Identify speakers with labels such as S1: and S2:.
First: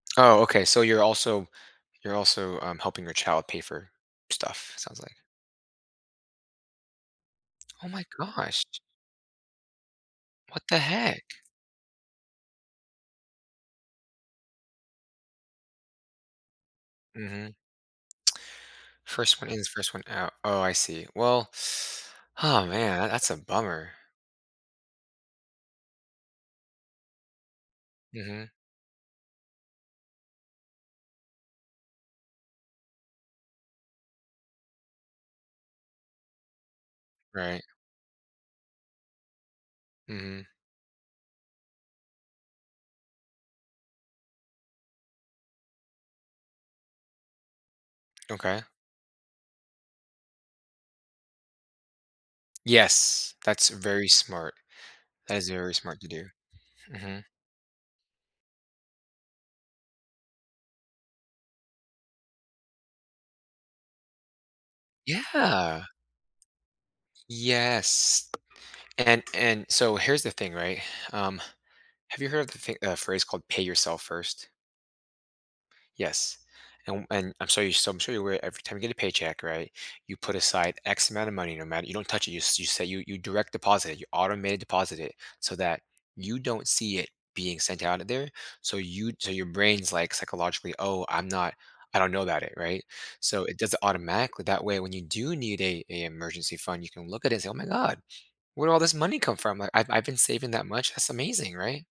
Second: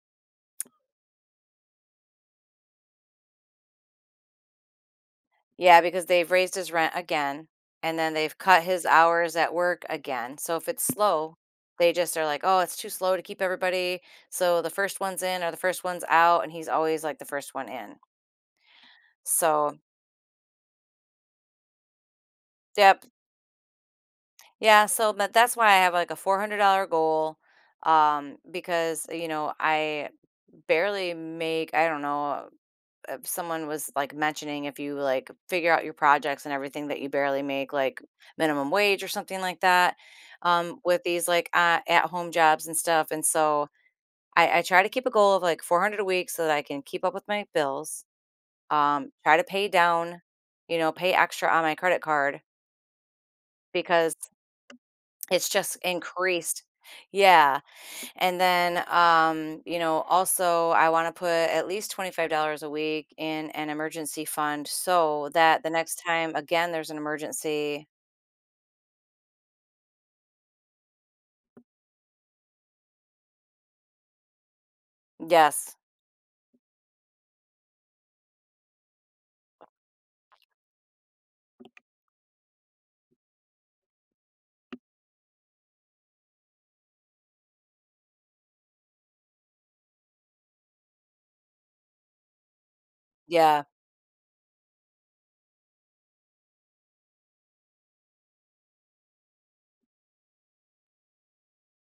S1: Oh, okay, so you're also you're also, um, helping your child pay for stuff, it sounds like.
S2: Yeah, because they've raised his rent again,
S1: Oh
S2: and
S1: my
S2: then they've cut
S1: gosh.
S2: his hours at work again. So
S1: What
S2: if
S1: the
S2: it's
S1: heck?
S2: slow, they just are like, "Oh, it's too slow to keep everybody. So the first one's in are the first one's out," and he's always like the first
S1: Mhm.
S2: one in.
S1: First one in is
S2: So
S1: first one out. Oh, I see. Well oh, man, tha
S2: Yep.
S1: that's a bummer.
S2: Yeah, so m that's why I have like a $400 goal, um,
S1: Mhm.
S2: because, uh, you know, I barely make, I don't know, if someone was like mentioning if you like figure out your projects and everything that you barely
S1: Right.
S2: make, like, minimum wage or something like that,
S1: Mhm.
S2: um, with these, like, uh, at home jobs and stuff, and so I I try to keep a goal of like 400 a week so that I can keep up with my bills.
S1: Okay.
S2: Um, try to pay down, you know, pay extra on my credit card
S1: Yes. That's very
S2: because
S1: smart. That
S2: it's
S1: is very
S2: just
S1: smart to do.
S2: increased.
S1: Mhm.
S2: Yeah. And then, um, you know, also I want to put at least $25 a week in an emergency fund so that the
S1: Yeah.
S2: next time again there's an emergency.
S1: Yes And, and so here's the thing, right? Um, have you heard of the thi of the phrase called pay yourself first?
S2: Yes.
S1: Yes. And w and I'm sorry so I'm sure you're aware every time you get a paycheck, right, you put aside x amount of money no matter you don't touch it you you say you you direct deposit it. You automated deposit it so that you don't see it being sent out of there. So you so your brain's like, psychologically, "Oh, I'm not, I don't know about it," right? So it
S2: Yeah.
S1: does it automatically. That way, when you do need a an emergency fund, you can look at it and say, "Oh my god. Where did all this money come from? Like, I've I've been saving that much. That's amazing," right?